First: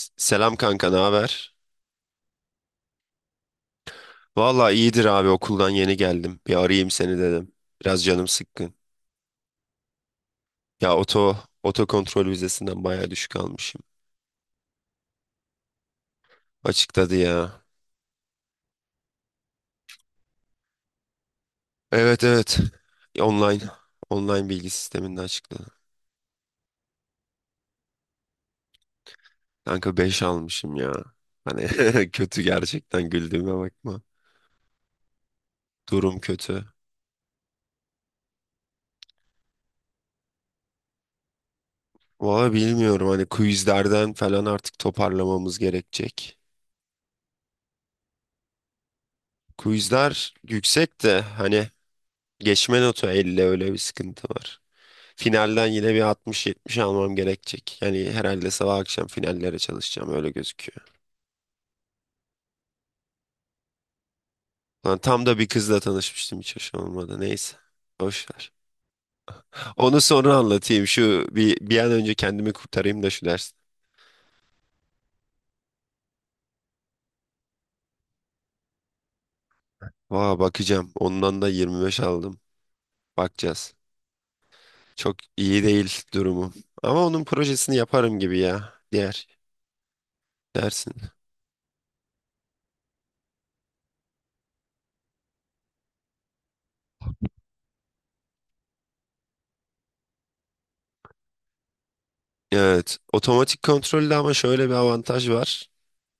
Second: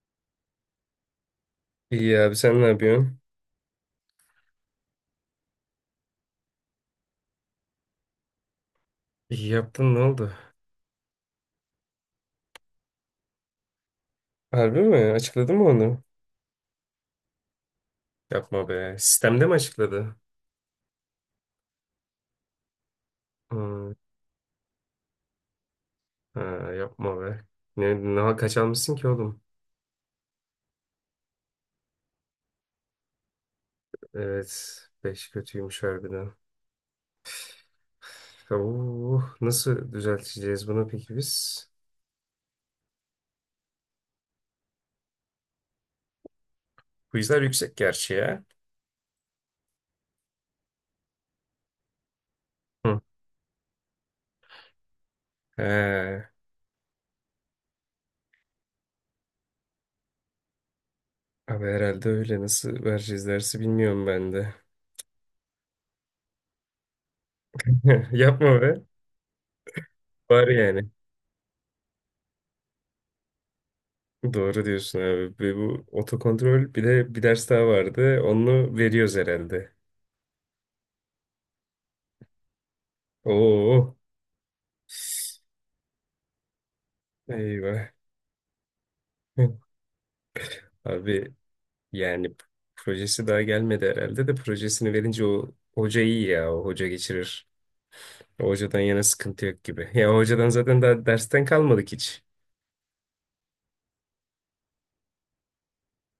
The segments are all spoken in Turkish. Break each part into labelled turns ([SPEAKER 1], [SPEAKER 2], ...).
[SPEAKER 1] Selam kanka, ne haber?
[SPEAKER 2] İyi abi sen ne yapıyorsun?
[SPEAKER 1] Valla iyidir abi, okuldan yeni geldim. Bir arayayım seni dedim. Biraz canım sıkkın.
[SPEAKER 2] İyi yaptın ne oldu?
[SPEAKER 1] Ya oto kontrol vizesinden bayağı düşük almışım.
[SPEAKER 2] Harbi mi? Açıkladı mı onu?
[SPEAKER 1] Açıkladı ya.
[SPEAKER 2] Yapma be. Sistemde mi açıkladı?
[SPEAKER 1] Evet, evet. Online
[SPEAKER 2] Hmm.
[SPEAKER 1] online bilgi sisteminde açıkladı.
[SPEAKER 2] Ha, yapma be. Ne kaç almışsın ki oğlum?
[SPEAKER 1] Kanka 5 almışım ya. Hani kötü, gerçekten güldüğüme bakma.
[SPEAKER 2] Evet. Beş kötüymüş
[SPEAKER 1] Durum
[SPEAKER 2] harbiden.
[SPEAKER 1] kötü.
[SPEAKER 2] Oo, nasıl düzelteceğiz bunu peki biz?
[SPEAKER 1] Valla bilmiyorum, hani quizlerden falan artık toparlamamız gerekecek.
[SPEAKER 2] Quizler yüksek gerçi ya.
[SPEAKER 1] Quizler yüksek de hani geçme
[SPEAKER 2] Hı.
[SPEAKER 1] notu 50, öyle bir sıkıntı var. Finalden yine bir
[SPEAKER 2] He,
[SPEAKER 1] 60-70 almam gerekecek. Yani herhalde sabah akşam finallere çalışacağım, öyle gözüküyor.
[SPEAKER 2] abi herhalde öyle. Nasıl vereceğiz dersi bilmiyorum ben de.
[SPEAKER 1] Lan tam da bir kızla tanışmıştım, hiç hoş olmadı. Neyse. Boş ver.
[SPEAKER 2] Yapma be.
[SPEAKER 1] Onu sonra
[SPEAKER 2] Var
[SPEAKER 1] anlatayım.
[SPEAKER 2] yani.
[SPEAKER 1] Şu bir an önce kendimi kurtarayım da şu ders.
[SPEAKER 2] Doğru diyorsun abi. Ve bu otokontrol bir de bir ders daha vardı. Onu veriyoruz herhalde.
[SPEAKER 1] Vaa, bakacağım. Ondan da 25 aldım. Bakacağız.
[SPEAKER 2] Oo.
[SPEAKER 1] Çok iyi değil durumum. Ama onun projesini
[SPEAKER 2] Eyvah.
[SPEAKER 1] yaparım gibi ya. Diğer dersin.
[SPEAKER 2] Abi yani projesi daha gelmedi herhalde de projesini verince o hoca iyi ya. O hoca geçirir. O hocadan yana sıkıntı yok gibi. Ya o hocadan zaten daha dersten kalmadık hiç.
[SPEAKER 1] Evet. Otomatik kontrolde ama şöyle bir avantaj var.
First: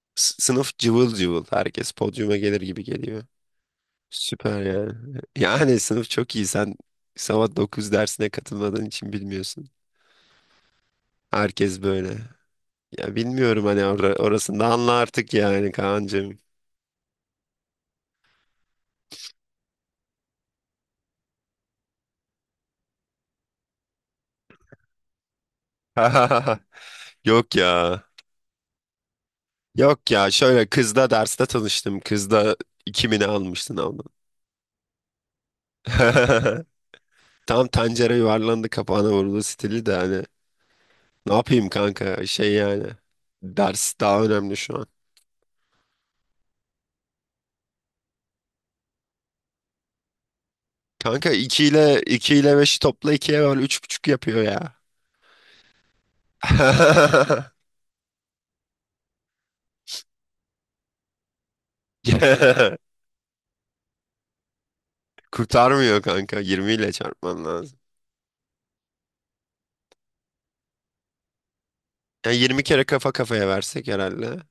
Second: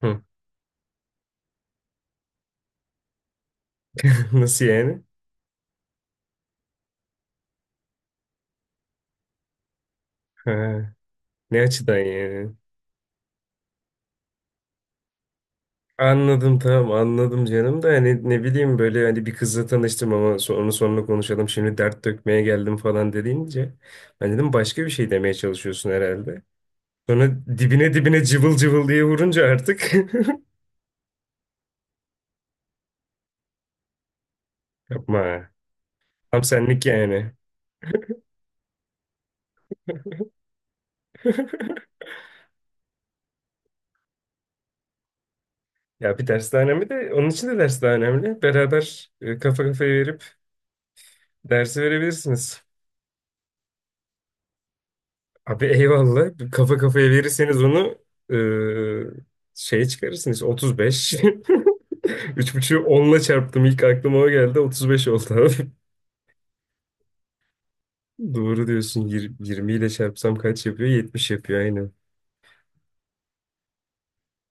[SPEAKER 2] Hı.
[SPEAKER 1] Sınıf cıvıl cıvıl. Herkes podyuma gelir gibi geliyor. Süper
[SPEAKER 2] Nasıl
[SPEAKER 1] ya.
[SPEAKER 2] yani?
[SPEAKER 1] Yani sınıf çok iyi. Sen sabah 9 dersine katılmadığın için bilmiyorsun.
[SPEAKER 2] Ha, ne
[SPEAKER 1] Herkes
[SPEAKER 2] açıdan
[SPEAKER 1] böyle.
[SPEAKER 2] yani?
[SPEAKER 1] Ya bilmiyorum hani, orasını da anla artık yani Kaan'cığım.
[SPEAKER 2] Anladım, tamam anladım canım da hani ne bileyim böyle hani bir kızla tanıştım ama onu sonra konuşalım, şimdi dert dökmeye geldim falan dediğince ben dedim başka bir şey demeye çalışıyorsun herhalde. Sonra
[SPEAKER 1] Yok ya.
[SPEAKER 2] dibine dibine cıvıl cıvıl diye vurunca artık
[SPEAKER 1] Yok ya, şöyle kızla derste tanıştım. Kızla 2000'i almıştın abla.
[SPEAKER 2] yapma, tam senlik yani.
[SPEAKER 1] Tam tencere yuvarlandı kapağına vuruldu stili de hani. Ne yapayım kanka, şey yani. Ders daha önemli şu an.
[SPEAKER 2] Ya bir ders daha önemli de onun için de ders daha önemli. Beraber kafa kafaya verip
[SPEAKER 1] Kanka iki
[SPEAKER 2] dersi
[SPEAKER 1] ile iki ile
[SPEAKER 2] verebilirsiniz.
[SPEAKER 1] beşi topla ikiye var üç buçuk yapıyor ya.
[SPEAKER 2] Abi eyvallah. Kafa kafaya verirseniz onu şeye çıkarırsınız. 35. 3.5'ü onla çarptım. İlk aklıma o geldi. 35 oldu abi.
[SPEAKER 1] Kurtarmıyor kanka. 20 ile çarpman lazım.
[SPEAKER 2] Doğru diyorsun. 20 ile çarpsam kaç yapıyor? 70 yapıyor aynen.
[SPEAKER 1] Yani 20 kere kafa kafaya versek herhalde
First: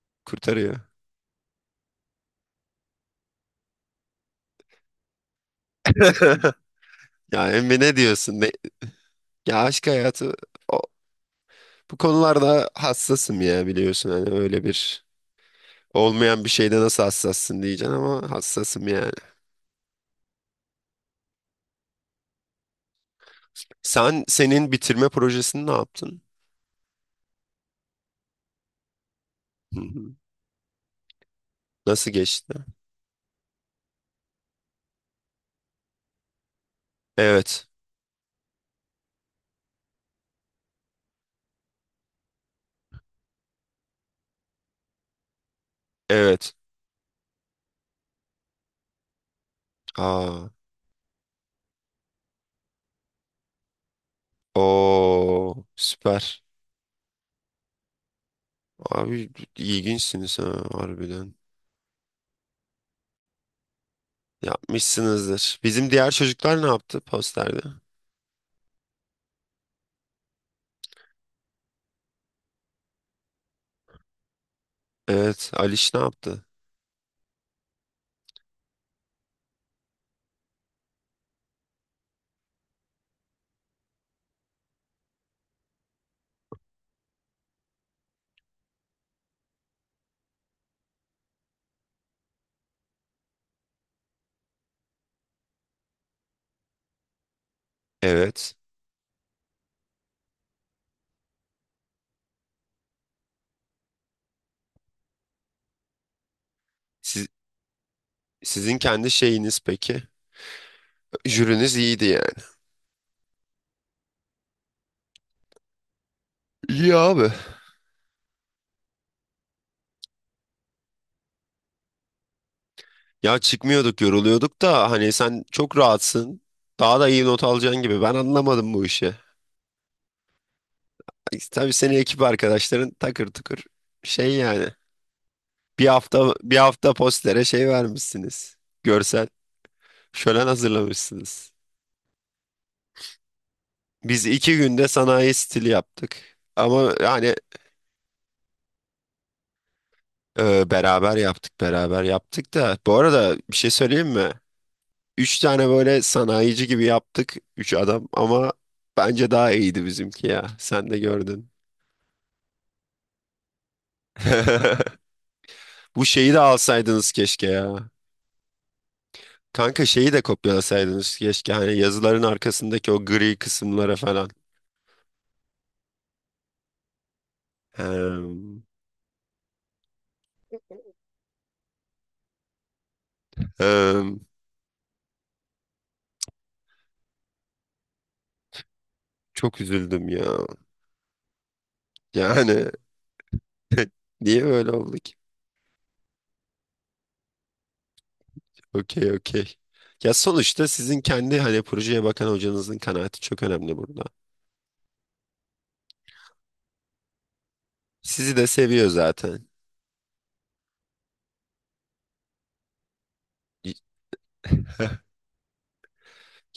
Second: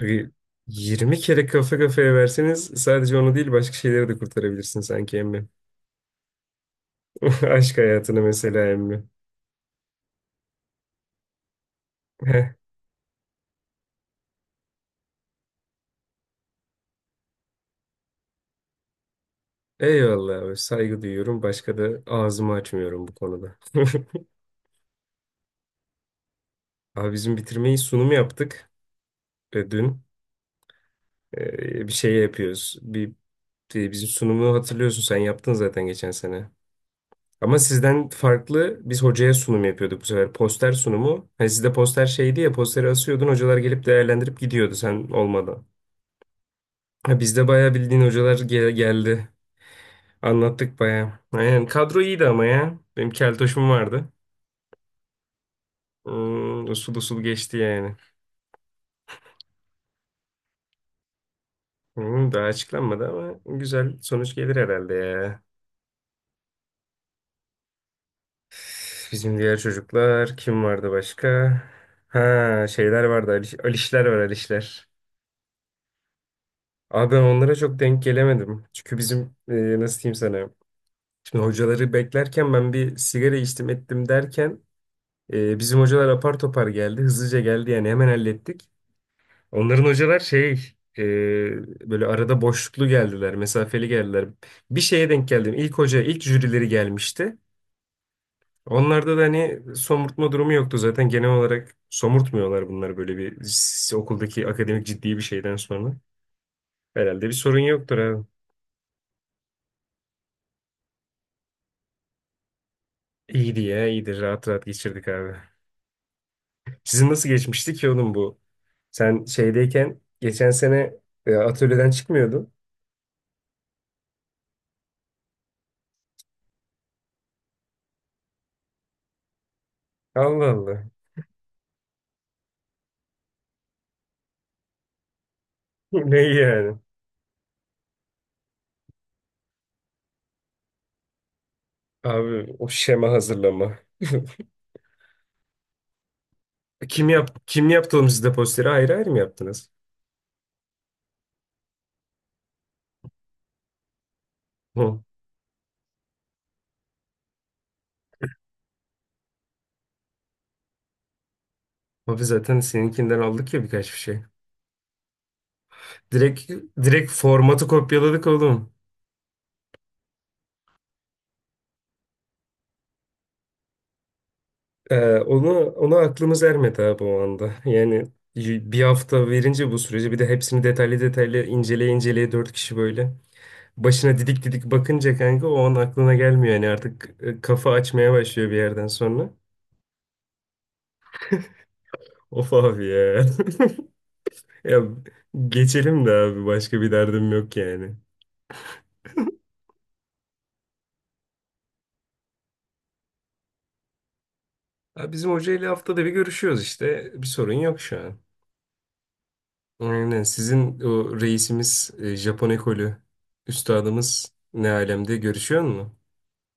[SPEAKER 2] Abi
[SPEAKER 1] kurtarıyor.
[SPEAKER 2] 20 kere kafa kafaya verseniz sadece onu değil başka şeyleri de kurtarabilirsin sanki emmi.
[SPEAKER 1] Ya
[SPEAKER 2] Aşk
[SPEAKER 1] Emre, ne
[SPEAKER 2] hayatını
[SPEAKER 1] diyorsun?
[SPEAKER 2] mesela emmi.
[SPEAKER 1] Ya aşk hayatı, o- bu
[SPEAKER 2] Heh.
[SPEAKER 1] konularda hassasım ya, biliyorsun. Hani öyle bir, olmayan bir şeyde nasıl hassassın diyeceksin ama hassasım yani.
[SPEAKER 2] Eyvallah abi. Saygı duyuyorum. Başka da ağzımı açmıyorum bu konuda.
[SPEAKER 1] Sen senin bitirme projesini ne yaptın?
[SPEAKER 2] Abi bizim bitirmeyi sunum yaptık
[SPEAKER 1] Hı
[SPEAKER 2] dün.
[SPEAKER 1] hı.
[SPEAKER 2] Bir
[SPEAKER 1] Nasıl
[SPEAKER 2] şey
[SPEAKER 1] geçti?
[SPEAKER 2] yapıyoruz. Bizim sunumu hatırlıyorsun, sen yaptın zaten geçen sene. Ama
[SPEAKER 1] Evet.
[SPEAKER 2] sizden farklı biz hocaya sunum yapıyorduk bu sefer. Poster sunumu. Hani sizde poster şeydi ya, posteri asıyordun, hocalar gelip değerlendirip gidiyordu sen olmadan.
[SPEAKER 1] Evet.
[SPEAKER 2] Ha, bizde bayağı bildiğin hocalar geldi.
[SPEAKER 1] Aa.
[SPEAKER 2] Anlattık bayağı. Aynen kadro iyiydi ama ya. Benim keltoşum vardı.
[SPEAKER 1] Oo, süper.
[SPEAKER 2] Usul usul geçti yani.
[SPEAKER 1] Abi ilginçsiniz ha, harbiden.
[SPEAKER 2] Daha açıklanmadı ama güzel sonuç gelir herhalde ya.
[SPEAKER 1] Yapmışsınızdır. Bizim diğer çocuklar ne yaptı posterde?
[SPEAKER 2] Bizim diğer çocuklar kim vardı başka? Ha, şeyler vardı, Ali, Alişler var, Alişler.
[SPEAKER 1] Evet, Aliş ne yaptı?
[SPEAKER 2] Abi ben onlara çok denk gelemedim. Çünkü bizim nasıl diyeyim sana. Şimdi hocaları beklerken ben bir sigara içtim ettim derken bizim hocalar apar topar geldi. Hızlıca geldi yani, hemen hallettik. Onların hocalar şey e, böyle arada boşluklu geldiler. Mesafeli geldiler. Bir şeye denk geldim. İlk hoca, ilk jürileri gelmişti.
[SPEAKER 1] Evet.
[SPEAKER 2] Onlarda da hani somurtma durumu yoktu zaten. Genel olarak somurtmuyorlar bunları, böyle bir okuldaki akademik ciddi bir şeyden sonra. Herhalde
[SPEAKER 1] Siz,
[SPEAKER 2] bir sorun yoktur abi.
[SPEAKER 1] sizin kendi şeyiniz peki? Jüriniz iyiydi yani.
[SPEAKER 2] İyiydi ya, iyidir. Rahat rahat geçirdik abi.
[SPEAKER 1] İyi
[SPEAKER 2] Sizin nasıl
[SPEAKER 1] abi.
[SPEAKER 2] geçmişti ki oğlum bu? Sen şeydeyken geçen sene atölyeden çıkmıyordun.
[SPEAKER 1] Ya çıkmıyorduk, yoruluyorduk da hani, sen çok rahatsın. Daha da iyi not alacaksın gibi. Ben anlamadım bu işi.
[SPEAKER 2] Allah Allah.
[SPEAKER 1] Tabii senin ekip arkadaşların takır tukur, şey yani. Bir
[SPEAKER 2] Ne
[SPEAKER 1] hafta
[SPEAKER 2] iyi
[SPEAKER 1] bir
[SPEAKER 2] yani?
[SPEAKER 1] hafta postere şey vermişsiniz. Görsel şölen hazırlamışsınız.
[SPEAKER 2] Abi o şema hazırlama.
[SPEAKER 1] Biz 2 günde sanayi stili yaptık. Ama
[SPEAKER 2] Kim
[SPEAKER 1] yani
[SPEAKER 2] yap kim yaptı oğlum, sizde posteri ayrı ayrı mı yaptınız?
[SPEAKER 1] beraber yaptık, beraber yaptık da. Bu arada bir şey söyleyeyim mi?
[SPEAKER 2] Hı.
[SPEAKER 1] Üç tane böyle sanayici gibi yaptık. Üç adam, ama bence daha iyiydi bizimki ya. Sen de gördün.
[SPEAKER 2] Abi zaten seninkinden aldık ya birkaç bir şey.
[SPEAKER 1] Bu şeyi de
[SPEAKER 2] Direkt direkt
[SPEAKER 1] alsaydınız keşke
[SPEAKER 2] formatı
[SPEAKER 1] ya.
[SPEAKER 2] kopyaladık oğlum.
[SPEAKER 1] Kanka şeyi de kopyalasaydınız keşke. Hani yazıların arkasındaki o gri kısımlara falan.
[SPEAKER 2] Onu ona aklımız ermedi abi o anda. Yani
[SPEAKER 1] Hem,
[SPEAKER 2] bir hafta verince bu süreci, bir de hepsini detaylı detaylı inceleye inceleye, 4 kişi böyle başına
[SPEAKER 1] hem.
[SPEAKER 2] didik didik bakınca kanka o an aklına gelmiyor yani artık, kafa açmaya başlıyor bir yerden sonra.
[SPEAKER 1] Çok üzüldüm ya.
[SPEAKER 2] Of
[SPEAKER 1] Yani
[SPEAKER 2] abi ya.
[SPEAKER 1] niye böyle
[SPEAKER 2] Ya
[SPEAKER 1] oldu?
[SPEAKER 2] geçelim de abi, başka bir derdim yok yani.
[SPEAKER 1] Okey, okey. Ya sonuçta sizin kendi hani projeye bakan hocanızın kanaati çok önemli burada.
[SPEAKER 2] Ha, bizim hocayla haftada bir görüşüyoruz işte. Bir sorun yok şu an.
[SPEAKER 1] Sizi de seviyor zaten.
[SPEAKER 2] Aynen. Sizin o reisimiz, Japon ekolü
[SPEAKER 1] Y-
[SPEAKER 2] üstadımız ne alemde, görüşüyor mu?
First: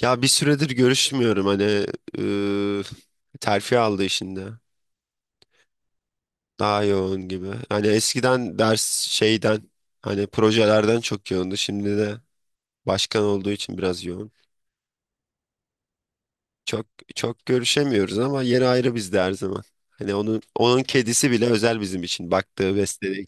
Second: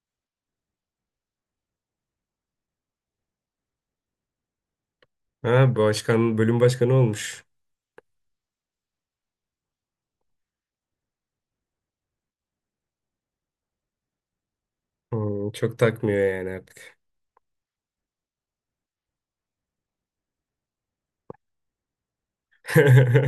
[SPEAKER 1] Ya bir süredir görüşmüyorum hani, ıı, terfi aldı işinde.
[SPEAKER 2] Ha, başkan, bölüm
[SPEAKER 1] Daha
[SPEAKER 2] başkanı
[SPEAKER 1] yoğun
[SPEAKER 2] olmuş.
[SPEAKER 1] gibi. Hani eskiden ders şeyden, hani projelerden çok yoğundu. Şimdi de başkan olduğu için biraz yoğun.
[SPEAKER 2] Çok takmıyor yani
[SPEAKER 1] Çok,
[SPEAKER 2] artık.
[SPEAKER 1] çok görüşemiyoruz ama yeri ayrı bizde her zaman. Hani onun kedisi bile özel bizim için. Baktığı, beslediği.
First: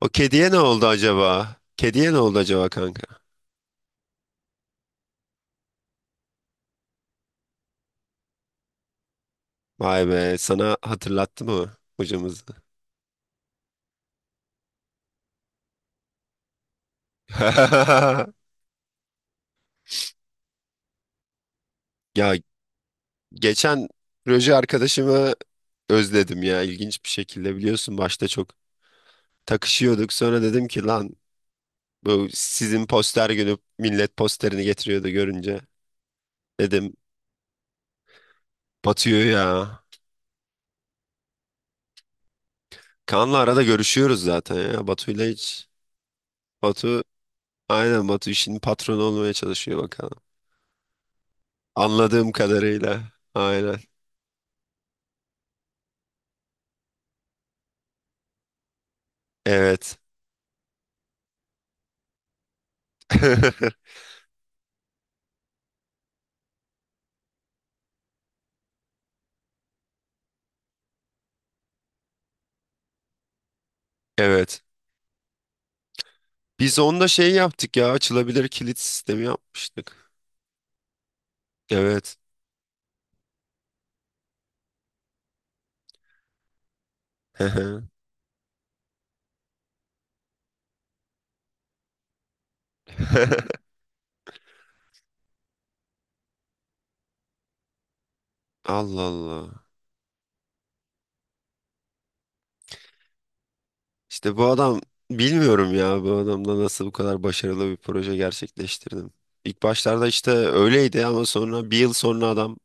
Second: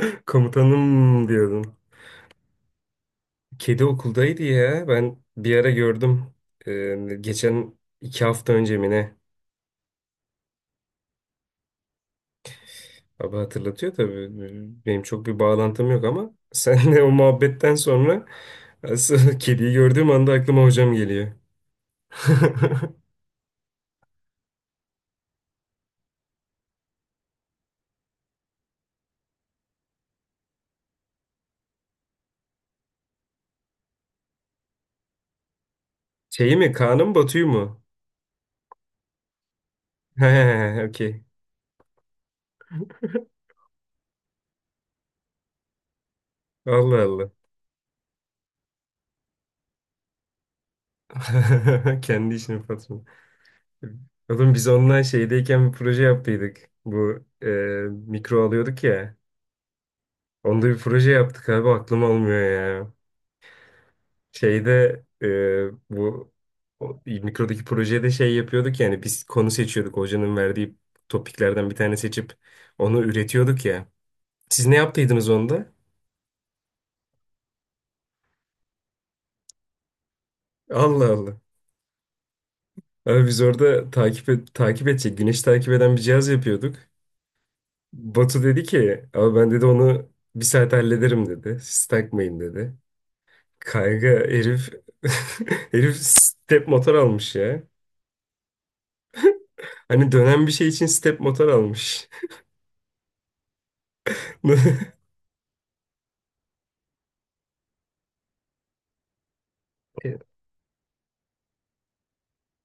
[SPEAKER 1] O kediye ne oldu
[SPEAKER 2] Komutanım
[SPEAKER 1] acaba?
[SPEAKER 2] diyordun.
[SPEAKER 1] Kediye ne oldu acaba kanka?
[SPEAKER 2] Kedi okuldaydı ya. Ben bir ara gördüm. Geçen 2 hafta önce mi ne?
[SPEAKER 1] Vay be, sana hatırlattı mı hocamızı?
[SPEAKER 2] Abi hatırlatıyor tabii. Benim çok bir bağlantım yok ama senle o muhabbetten sonra asıl kediyi gördüğüm anda aklıma hocam geliyor.
[SPEAKER 1] Ya geçen proje arkadaşımı özledim ya, ilginç bir şekilde. Biliyorsun başta çok takışıyorduk, sonra dedim ki lan, bu sizin poster günü millet posterini getiriyordu görünce
[SPEAKER 2] Şeyi mi?
[SPEAKER 1] dedim.
[SPEAKER 2] Kaan'ı mı, Batu'yu mu?
[SPEAKER 1] Batu'yu ya.
[SPEAKER 2] He, okey.
[SPEAKER 1] Kaan'la arada görüşüyoruz zaten ya, Batu'yla hiç.
[SPEAKER 2] Allah
[SPEAKER 1] Batu,
[SPEAKER 2] Allah.
[SPEAKER 1] aynen, Batu işinin patronu olmaya çalışıyor bakalım, anladığım
[SPEAKER 2] Kendi işinin
[SPEAKER 1] kadarıyla.
[SPEAKER 2] patronu.
[SPEAKER 1] Aynen.
[SPEAKER 2] Oğlum biz onunla şeydeyken bir proje yaptıydık. Bu mikro alıyorduk ya.
[SPEAKER 1] Evet.
[SPEAKER 2] Onda bir proje yaptık abi, aklım almıyor ya. Şeyde bu o, mikrodaki projede şey yapıyorduk yani, biz konu seçiyorduk. Hocanın verdiği topiklerden bir tane seçip onu üretiyorduk ya.
[SPEAKER 1] Evet.
[SPEAKER 2] Siz ne yaptıydınız onda?
[SPEAKER 1] Biz onda şey yaptık ya, açılabilir kilit sistemi yapmıştık.
[SPEAKER 2] Allah Allah.
[SPEAKER 1] Evet.
[SPEAKER 2] Abi biz orada takip et, takip edecek, güneş takip eden bir cihaz yapıyorduk. Batu dedi ki, abi ben dedi onu bir saat hallederim dedi. Siz takmayın dedi. Kayga herif, herif step motor almış ya.
[SPEAKER 1] Allah Allah.
[SPEAKER 2] Hani dönen bir şey için step motor almış.
[SPEAKER 1] İşte bu adam, bilmiyorum ya, bu adamla nasıl bu kadar başarılı bir proje gerçekleştirdim. İlk başlarda işte öyleydi ama sonra bir yıl sonra adam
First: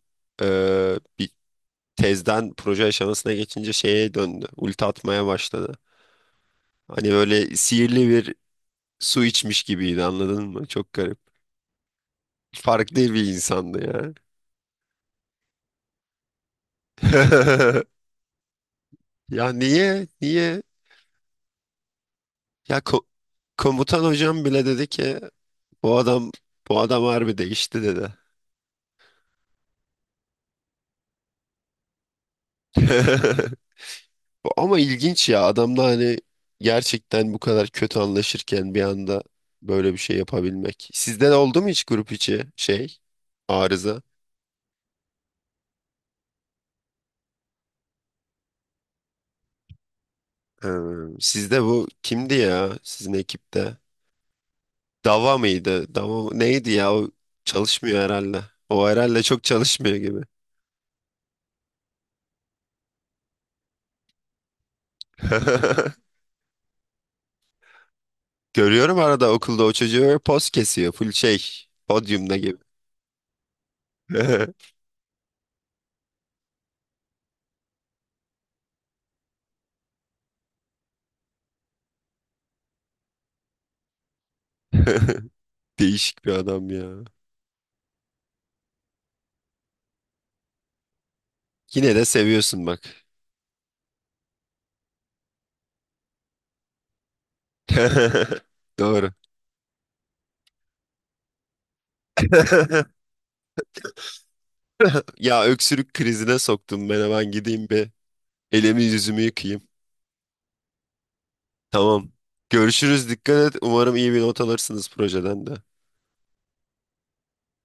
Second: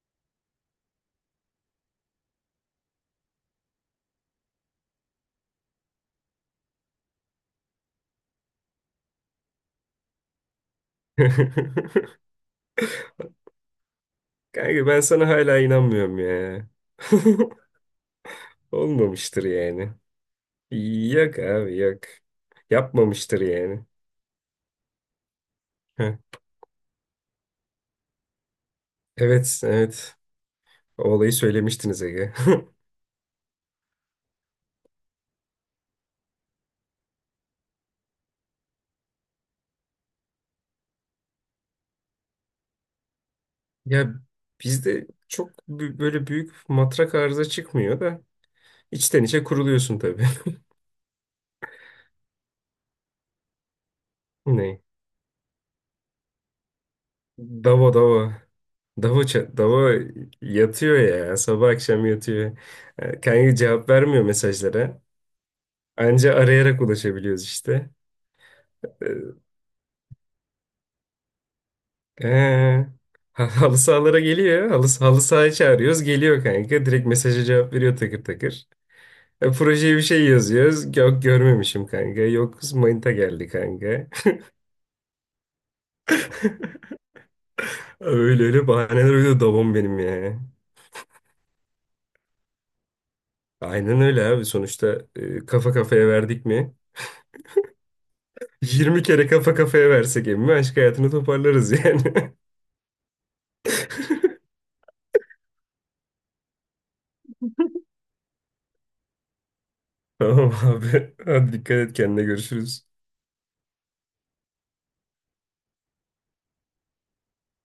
[SPEAKER 1] bir tezden proje aşamasına geçince şeye döndü. Ulti atmaya başladı. Hani böyle sihirli bir su içmiş gibiydi, anladın mı? Çok garip. Farklı bir insandı ya.
[SPEAKER 2] Kanka ben sana hala inanmıyorum ya. Olmamıştır
[SPEAKER 1] Ya
[SPEAKER 2] yani.
[SPEAKER 1] niye? Niye?
[SPEAKER 2] Yok abi yok.
[SPEAKER 1] Ya
[SPEAKER 2] Yapmamıştır yani.
[SPEAKER 1] komutan hocam bile dedi ki bu
[SPEAKER 2] Heh.
[SPEAKER 1] adam bu adam harbi değişti dedi.
[SPEAKER 2] Evet, evet. O olayı söylemiştiniz Ege.
[SPEAKER 1] Ama ilginç ya, adamla hani gerçekten bu kadar kötü anlaşırken bir anda böyle bir şey yapabilmek. Sizde de oldu mu hiç grup içi şey, arıza?
[SPEAKER 2] Ya bizde çok böyle büyük matrak arıza çıkmıyor da içten içe kuruluyorsun tabii.
[SPEAKER 1] Ee, sizde bu kimdi ya sizin ekipte?
[SPEAKER 2] Ne?
[SPEAKER 1] Dava mıydı? Neydi ya o,
[SPEAKER 2] Dava,
[SPEAKER 1] çalışmıyor herhalde.
[SPEAKER 2] Dava.
[SPEAKER 1] O herhalde
[SPEAKER 2] Dava,
[SPEAKER 1] çok
[SPEAKER 2] ça- dava
[SPEAKER 1] çalışmıyor gibi.
[SPEAKER 2] yatıyor ya. Sabah akşam yatıyor. Kanka cevap vermiyor mesajlara. Anca arayarak ulaşabiliyoruz işte.
[SPEAKER 1] Görüyorum arada
[SPEAKER 2] E,
[SPEAKER 1] okulda o çocuğu, poz kesiyor. Full şey. Podyumda gibi.
[SPEAKER 2] he. Halı sahalara geliyor. Halı sahaya çağırıyoruz. Geliyor kanka. Direkt mesaja cevap veriyor takır takır. Projeye bir şey yazıyoruz. Yok, görmemişim kanka. Yok, manita geldi kanka.
[SPEAKER 1] Değişik bir adam ya.
[SPEAKER 2] Öyle öyle bahaneler uydu babam benim yani.
[SPEAKER 1] Yine de seviyorsun bak.
[SPEAKER 2] Aynen öyle abi, sonuçta kafa kafaya verdik mi? Yirmi
[SPEAKER 1] Doğru.
[SPEAKER 2] kere kafa kafaya versek emmi aşk hayatını toparlarız yani.
[SPEAKER 1] Ya öksürük krizine soktum, ben hemen gideyim bir elimi yüzümü yıkayayım.
[SPEAKER 2] Tamam abi. Hadi dikkat et
[SPEAKER 1] Tamam.
[SPEAKER 2] kendine, görüşürüz.
[SPEAKER 1] Görüşürüz, dikkat et. Umarım iyi bir not alırsınız projeden de.